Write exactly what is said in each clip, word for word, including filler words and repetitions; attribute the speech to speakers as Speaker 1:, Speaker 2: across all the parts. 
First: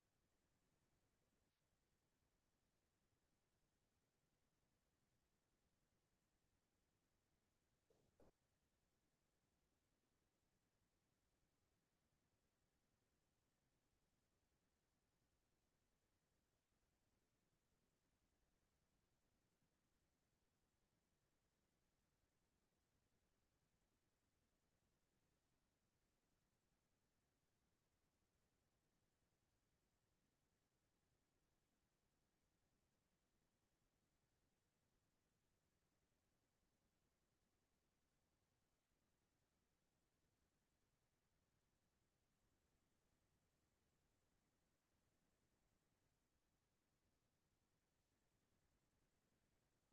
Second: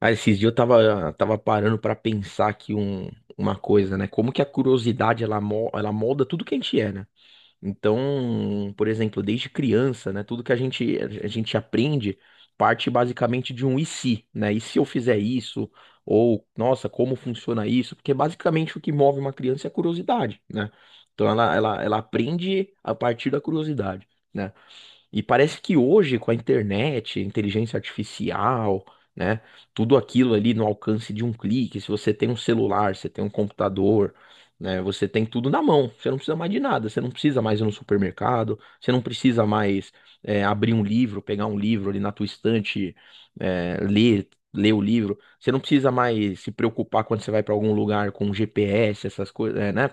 Speaker 1: Ah, esses dias eu tava, tava parando pra pensar aqui um, uma coisa, né? Como que a curiosidade ela, mo- ela molda tudo que a gente é, né? Então, por exemplo, desde criança, né? Tudo que a gente, a gente aprende parte basicamente de um e se, né? E se eu fizer isso? Ou, nossa, como funciona isso? Porque basicamente o que move uma criança é a curiosidade, né? Então ela, ela, ela aprende a partir da curiosidade, né? E parece que hoje, com a internet, inteligência artificial, né? Tudo aquilo ali no alcance de um clique. Se você tem um celular, você tem um computador, né? Você tem tudo na mão. Você não precisa mais de nada. Você não precisa mais ir no supermercado. Você não precisa mais é, abrir um livro, pegar um livro ali na tua estante, é, ler, ler o livro. Você não precisa mais se preocupar quando você vai para algum lugar com G P S, essas coisas, né?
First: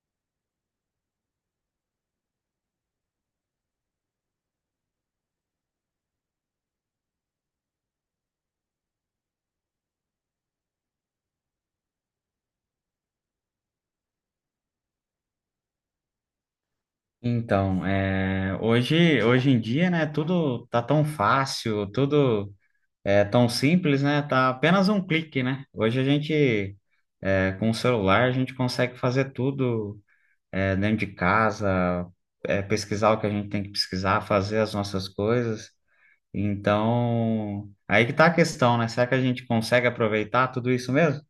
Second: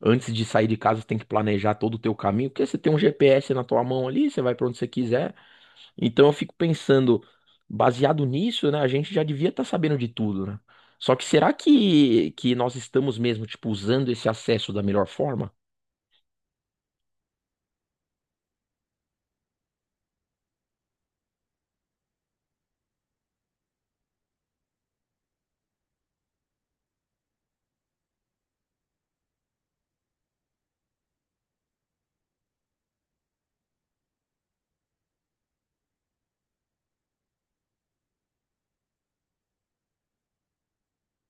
Speaker 1: Antes de sair de casa, você tem que planejar todo o teu caminho, porque você tem um G P S na tua mão ali, você vai para onde você quiser. Então eu fico pensando, baseado nisso, né, a gente já devia estar sabendo de tudo, né? Só que será que, que nós estamos mesmo, tipo, usando esse acesso da melhor forma?
Speaker 2: Então, é, hoje, hoje em dia, né, tudo tá tão fácil, tudo é tão simples, né? Tá apenas um clique, né? Hoje a gente, é, com o celular, a gente consegue fazer tudo, é, dentro de casa, é, pesquisar o que a gente tem que pesquisar, fazer as nossas coisas. Então, aí que tá a questão, né? Será que a gente consegue aproveitar tudo isso mesmo?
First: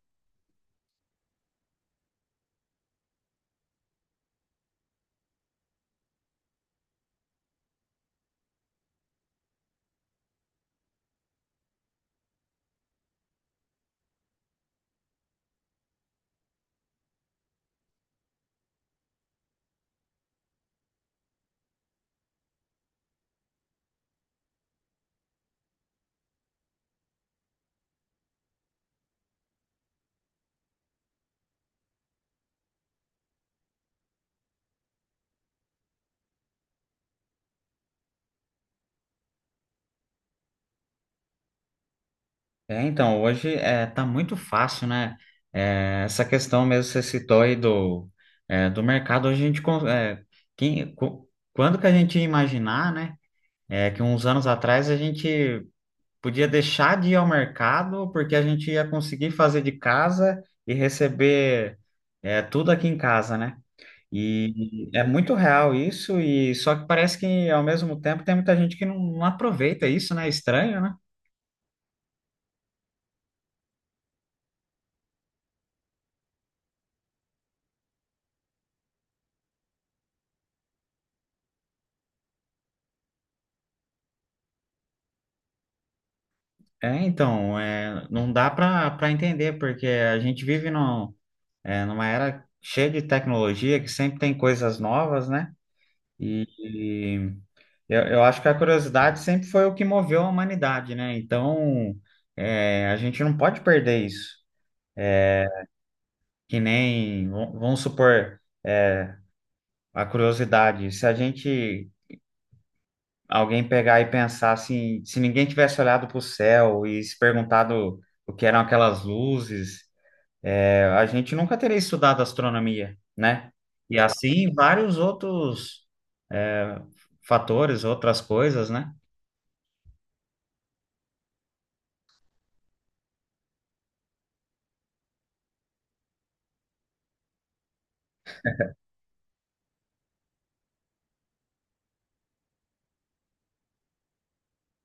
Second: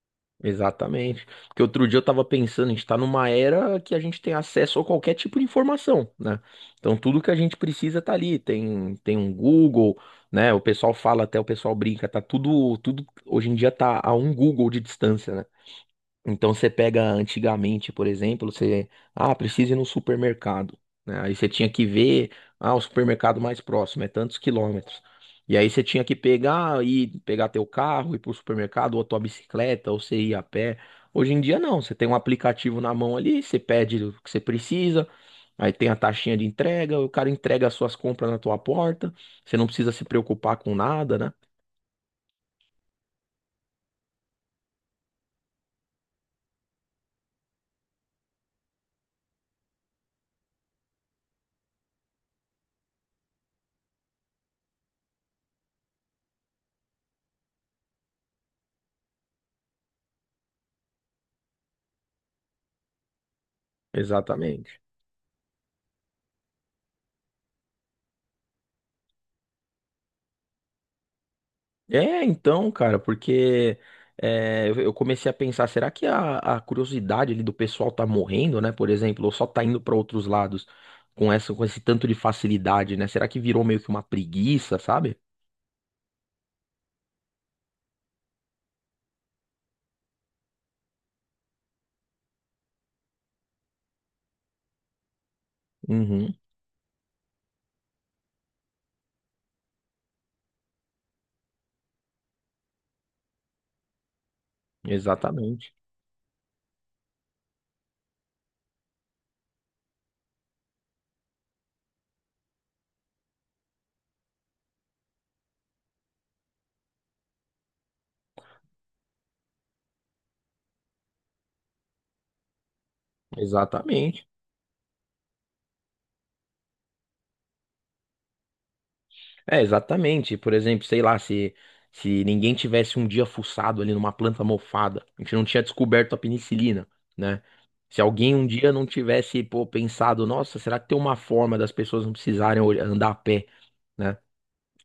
Speaker 1: Exatamente. Porque outro dia eu tava pensando, a gente tá numa era que a gente tem acesso a qualquer tipo de informação, né? Então tudo que a gente precisa tá ali. Tem, tem um Google, né? O pessoal fala até, o pessoal brinca, tá tudo, tudo hoje em dia tá a um Google de distância, né? Então você pega antigamente, por exemplo, você, ah, precisa ir no supermercado, né? Aí você tinha que ver, ah, o supermercado mais próximo é tantos quilômetros. E aí você tinha que pegar e pegar teu carro, ir pro supermercado, ou tua bicicleta, ou você ir a pé. Hoje em dia não, você tem um aplicativo na mão ali, você pede o que você precisa, aí tem a taxinha de entrega, o cara entrega as suas compras na tua porta, você não precisa se preocupar com nada, né?
Speaker 2: É, então, hoje é, tá muito fácil, né? É, essa questão mesmo que você citou aí do, é, do mercado, hoje a gente... con- É, quem, co- quando que a gente ia imaginar, né? É, que uns anos atrás a gente podia deixar de ir ao mercado porque a gente ia conseguir fazer de casa e receber é, tudo aqui em casa, né?
Speaker 1: Exatamente.
Speaker 2: E é muito real isso, e só que parece que ao mesmo tempo tem muita gente que não, não aproveita isso, né? Estranho, né?
Speaker 1: É, então, cara, porque é, eu eu comecei a pensar, será que a, a curiosidade ali do pessoal tá morrendo, né? Por exemplo, ou só tá indo pra outros lados com essa, com esse tanto de facilidade, né? Será que virou meio que uma preguiça, sabe?
Speaker 2: É, então, é, não dá para para entender, porque a gente vive num, é, numa era cheia de tecnologia, que sempre tem coisas novas, né?
Speaker 1: Uhum,
Speaker 2: E, e eu, eu acho que a curiosidade sempre foi o que moveu a humanidade, né? Então, é, a gente não pode perder isso.
Speaker 1: exatamente,
Speaker 2: Que nem, v- vamos supor, é, a curiosidade. Se a gente, Alguém pegar e pensar assim, se ninguém tivesse olhado para o céu e se perguntado o que eram aquelas luzes. É, A gente nunca teria estudado astronomia, né? E
Speaker 1: exatamente.
Speaker 2: assim vários outros é, fatores, outras coisas, né?
Speaker 1: É, exatamente. Por exemplo, sei lá, se, se ninguém tivesse um dia fuçado ali numa planta mofada, a gente não tinha descoberto a penicilina, né? Se alguém um dia não tivesse, pô, pensado, nossa, será que tem uma forma das pessoas não precisarem olh- andar a pé, né?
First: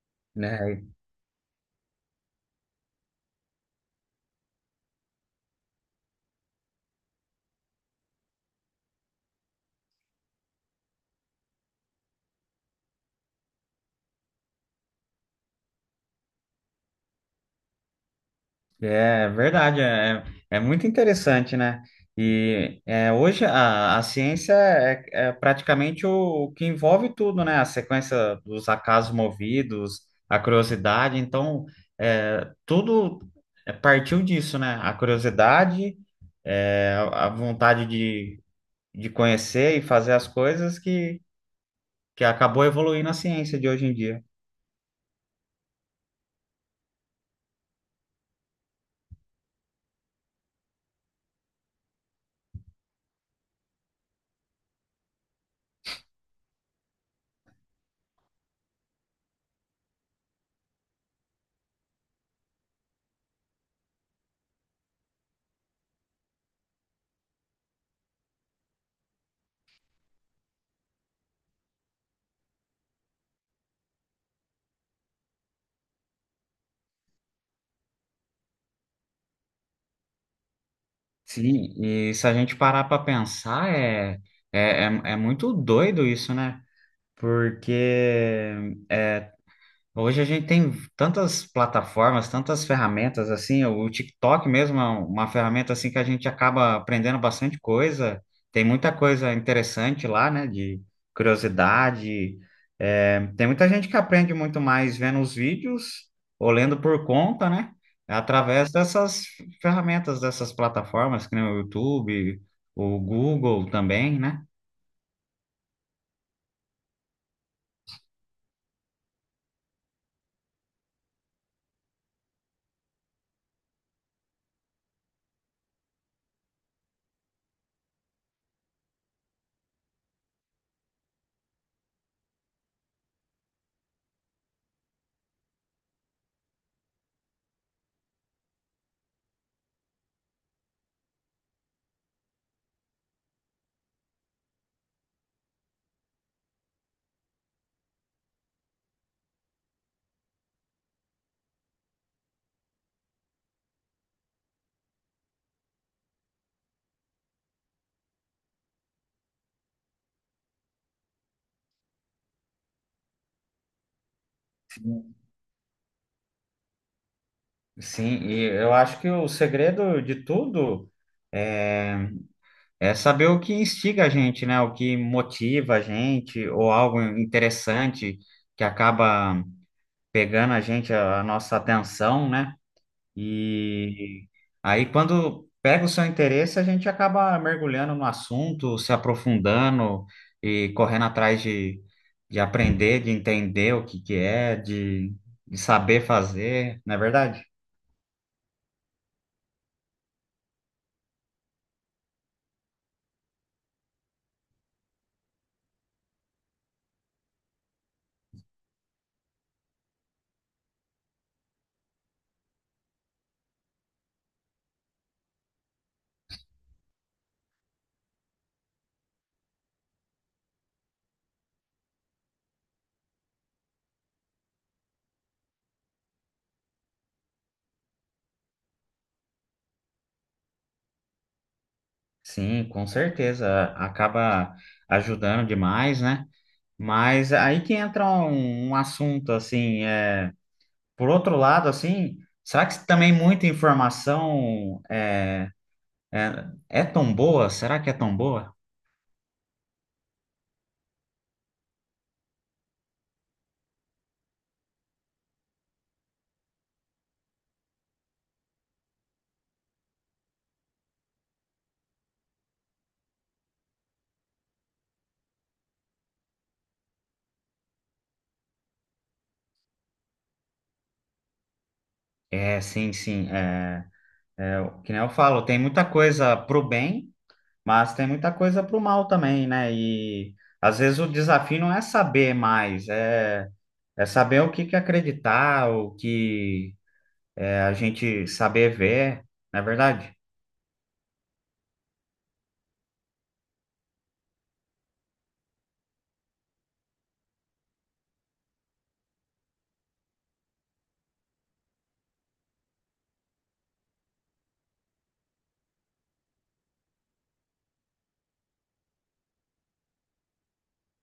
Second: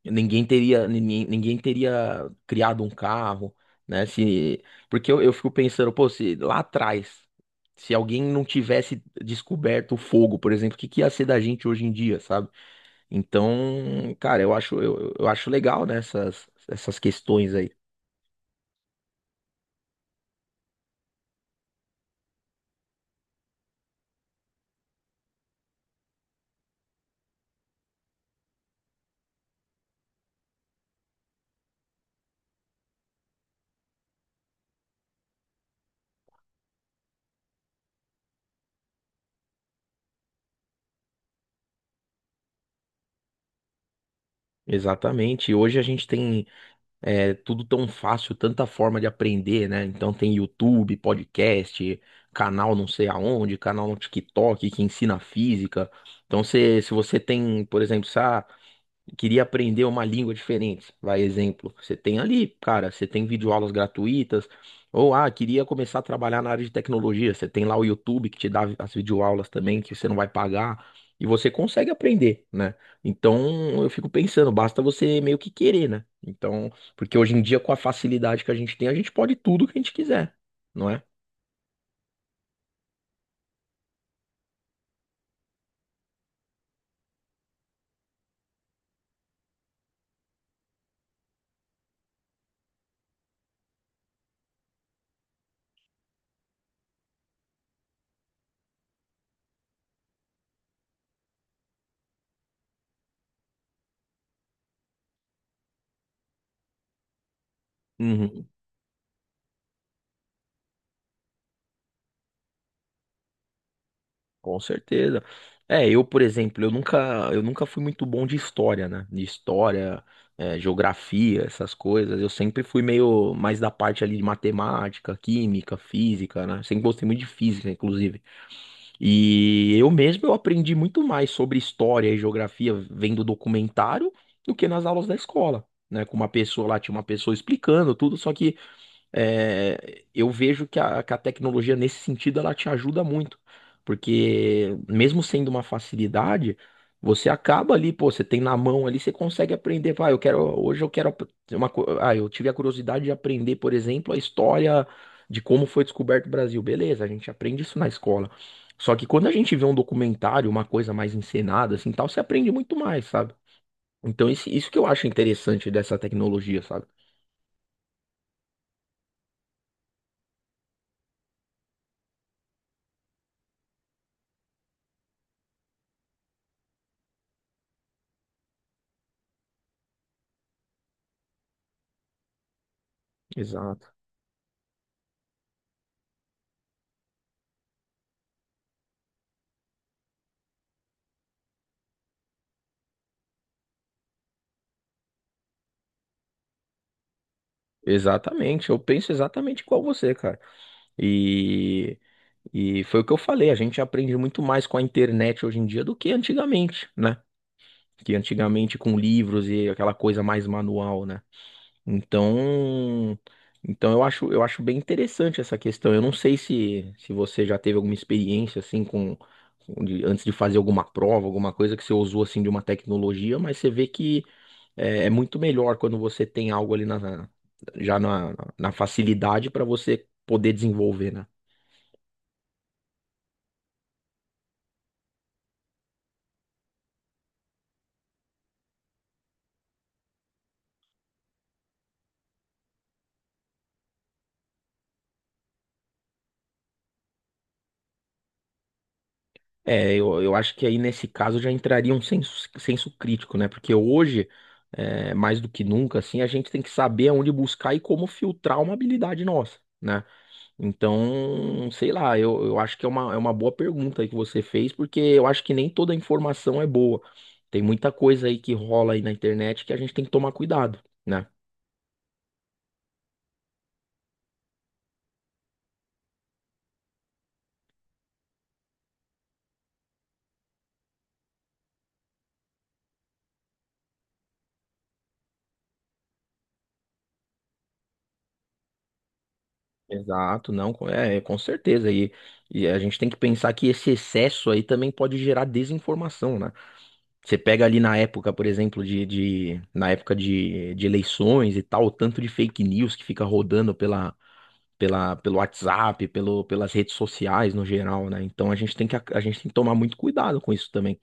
Speaker 1: Ninguém
Speaker 2: Né?
Speaker 1: teria, ninguém, ninguém teria criado um carro, né? Se, porque eu, eu fico pensando, pô, se lá atrás, se alguém não tivesse descoberto o fogo, por exemplo, o que que ia ser da gente hoje em dia, sabe? Então, cara, eu acho, eu, eu acho legal, né, essas, essas questões aí.
Speaker 2: É verdade, é, é muito interessante, né? E é, hoje a, a ciência é, é praticamente o, o que envolve tudo, né? A sequência dos acasos movidos, a curiosidade, então é, tudo é, partiu disso, né? A curiosidade, é, a vontade de de conhecer e fazer as coisas que, que acabou evoluindo a ciência de hoje em dia.
Speaker 1: Exatamente. Hoje a gente tem é tudo tão fácil, tanta forma de aprender, né? Então tem YouTube, podcast, canal não sei aonde, canal no TikTok que ensina física. Então se, se você tem, por exemplo, se, ah, queria aprender uma língua diferente, vai exemplo, você tem ali, cara, você tem videoaulas gratuitas, ou ah, queria começar a trabalhar na área de tecnologia, você tem lá o YouTube que te dá as videoaulas também, que você não vai pagar, e você consegue aprender, né? Então, eu fico pensando, basta você meio que querer, né? Então, porque hoje em dia com a facilidade que a gente tem, a gente pode tudo que a gente quiser, não é?
Speaker 2: Sim, e se a gente parar para pensar, é, é, é, é muito doido isso, né? Porque é, hoje a gente tem tantas plataformas, tantas ferramentas assim, o TikTok mesmo é um, uma ferramenta assim que a gente acaba aprendendo bastante coisa. Tem muita coisa interessante lá, né? De curiosidade. É, tem muita gente que aprende muito mais vendo os vídeos ou lendo por conta, né?
Speaker 1: Uhum.
Speaker 2: Através dessas ferramentas, dessas plataformas, que nem o YouTube, o Google também, né?
Speaker 1: Com certeza. É, eu, por exemplo, eu nunca, eu nunca fui muito bom de história, né? De história, é, geografia, essas coisas. Eu sempre fui meio mais da parte ali de matemática, química, física, né? Sempre gostei muito de física, inclusive. E eu mesmo eu aprendi muito mais sobre história e geografia vendo documentário do que nas aulas da escola. Né, com uma pessoa lá, tinha uma pessoa explicando tudo, só que é, eu vejo que a, que a tecnologia nesse sentido ela te ajuda muito, porque mesmo sendo uma facilidade, você acaba ali, pô, você tem na mão ali, você consegue aprender. Pá, eu quero hoje eu quero ap- uma, co- ah, eu tive a curiosidade de aprender, por exemplo, a história de como foi descoberto o Brasil. Beleza, a gente aprende isso na escola. Só que quando a gente vê um documentário, uma coisa mais encenada assim, tal, você aprende muito mais, sabe? Então isso, isso que eu acho interessante dessa tecnologia, sabe?
Speaker 2: Sim, e eu acho que o segredo de tudo é É saber o que instiga a gente, né? O que motiva a gente, ou algo interessante que acaba pegando a gente, a, a nossa atenção, né?
Speaker 1: Exato.
Speaker 2: E aí, quando pega o seu interesse, a gente acaba mergulhando no assunto, se aprofundando e correndo atrás de, de aprender, de entender o que que é, de, de saber fazer, não é verdade?
Speaker 1: Exatamente, eu penso exatamente igual você, cara. E, e foi o que eu falei, a gente aprende muito mais com a internet hoje em dia do que antigamente, né? Que antigamente com livros e aquela coisa mais manual, né? Então, então eu acho, eu acho bem interessante essa questão. Eu não sei se, se você já teve alguma experiência assim com, com- de- antes de fazer alguma prova, alguma coisa que você usou assim de uma tecnologia, mas você vê que é, é muito melhor quando você tem algo ali na, na- já na, na facilidade para você poder desenvolver, né?
Speaker 2: Sim, com certeza. Acaba ajudando demais, né? Mas aí que entra um, um assunto assim, é, por outro lado, assim, será que também muita informação é, é, é tão boa? Será que é tão boa?
Speaker 1: É, eu, eu acho que aí nesse caso já entraria um senso, senso crítico, né? Porque hoje, é, mais do que nunca, assim, a gente tem que saber aonde buscar e como filtrar uma habilidade nossa, né? Então, sei lá, eu, eu acho que é uma, é uma boa pergunta aí que você fez, porque eu acho que nem toda informação é boa. Tem muita coisa aí que rola aí na internet que a gente tem que tomar cuidado, né?
Speaker 2: É, sim, sim. É, é, o que nem eu falo, tem muita coisa pro bem, mas tem muita coisa pro mal também, né? E às vezes o desafio não é saber mais, é, é saber o que que acreditar, o que é, a gente saber ver, não é verdade?
Speaker 1: Exato, não, com- é, é, com certeza. E, e a gente tem que pensar que esse excesso aí também pode gerar desinformação, né? Você pega ali na época, por exemplo, de, de na época de, de eleições e tal, o tanto de fake news que fica rodando pela, pela, pelo WhatsApp, pelo, pelas redes sociais no geral, né? Então a gente tem que, a gente tem que tomar muito cuidado com isso também,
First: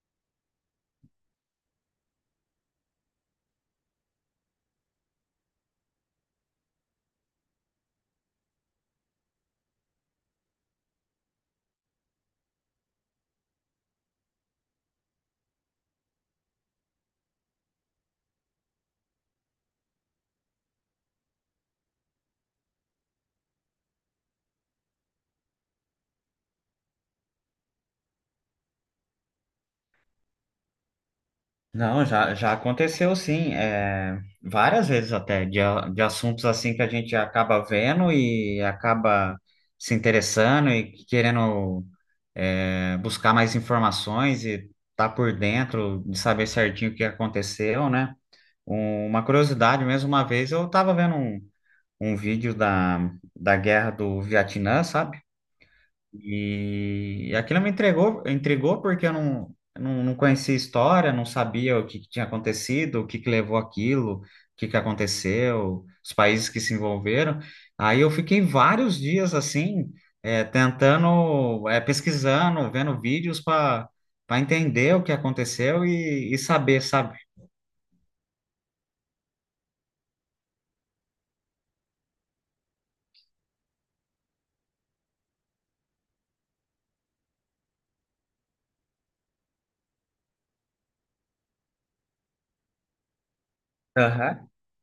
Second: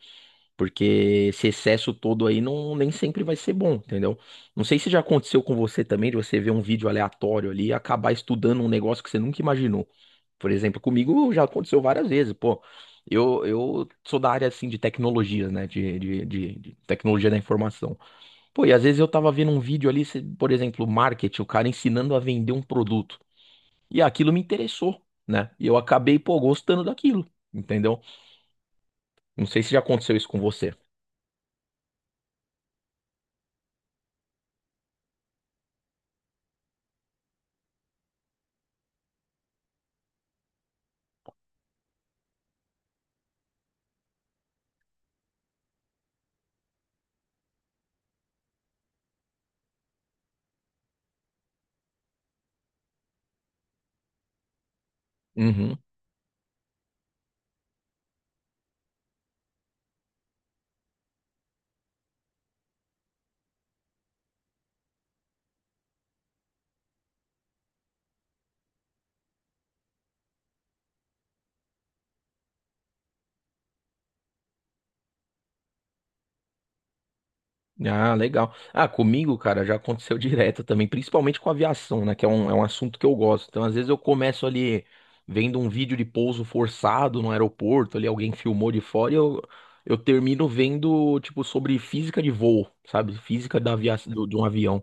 Speaker 1: porque esse excesso todo aí não, nem sempre vai ser bom, entendeu? Não sei se já aconteceu com você também, de você ver um vídeo aleatório ali e acabar estudando um negócio que você nunca imaginou. Por exemplo, comigo já aconteceu várias vezes, pô. Eu, eu sou da área assim de tecnologias, né? De, de, de, de tecnologia da informação. Pô, e às vezes eu tava vendo um vídeo ali, se- por exemplo, marketing, o cara ensinando a vender um produto. E aquilo me interessou, né? E eu acabei, pô, gostando daquilo, entendeu? Não sei se já aconteceu isso com você.
Speaker 2: Não, já, já aconteceu sim, é, várias vezes até, de, a- de assuntos assim que a gente acaba vendo e acaba se interessando e querendo é, buscar mais informações e tá por dentro de saber certinho o que aconteceu, né? Um- uma curiosidade mesmo, uma vez eu tava vendo um, um vídeo da, da guerra do Vietnã, sabe?
Speaker 1: Uhum.
Speaker 2: E aquilo me entregou, intrigou porque eu não, não, não conhecia a história, não sabia o que, que tinha acontecido, o que, que levou aquilo, o que, que aconteceu, os países que se envolveram. Aí eu fiquei vários dias assim, eh, tentando, eh, pesquisando, vendo vídeos para para entender o que aconteceu e, e saber, sabe?
Speaker 1: Ah, legal. Ah, comigo, cara, já aconteceu direto também, principalmente com aviação, né? Que é um, é um assunto que eu gosto. Então, às vezes eu começo ali vendo um vídeo de pouso forçado no aeroporto, ali alguém filmou de fora e eu, eu termino vendo, tipo, sobre física de voo, sabe? Física da aviação, do- de um
Speaker 2: Aham.
Speaker 1: avião.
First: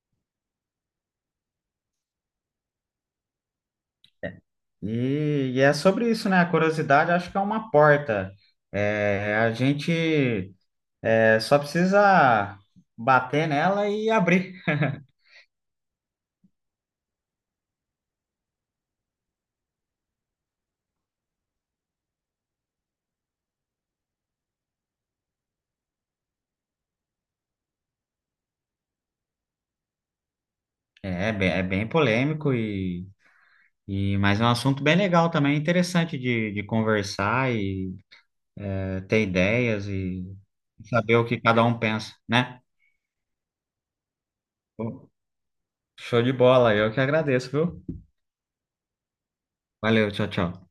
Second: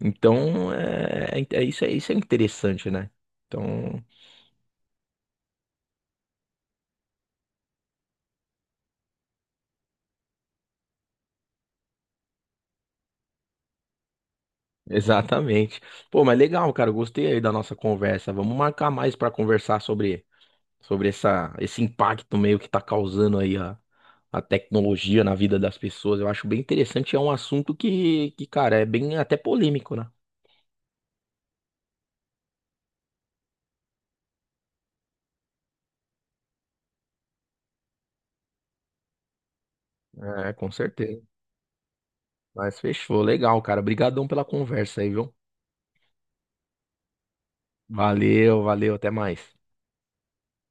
Speaker 1: Então, é, é, é- isso, é, isso é interessante, né? Então.
Speaker 2: E, e é sobre isso, né? A curiosidade acho que é uma porta. É, a gente. É só precisa bater nela e abrir.
Speaker 1: Exatamente. Pô, mas legal, cara. Gostei aí da nossa conversa. Vamos marcar mais para conversar sobre, sobre essa, esse impacto meio que tá causando aí a, a tecnologia na vida das pessoas. Eu acho bem interessante. É um assunto que, que, cara, é bem até polêmico, né?
Speaker 2: É, é bem- é bem polêmico e, e mas é um assunto bem legal também, é interessante de, de conversar e é, ter ideias e
Speaker 1: É, com
Speaker 2: saber
Speaker 1: certeza.
Speaker 2: o que cada um pensa, né?
Speaker 1: Mas fechou. Legal, cara. Obrigadão pela conversa aí, viu?
Speaker 2: Show de bola, eu que agradeço, viu?
Speaker 1: Valeu, valeu. Até mais.
Speaker 2: Valeu, tchau, tchau.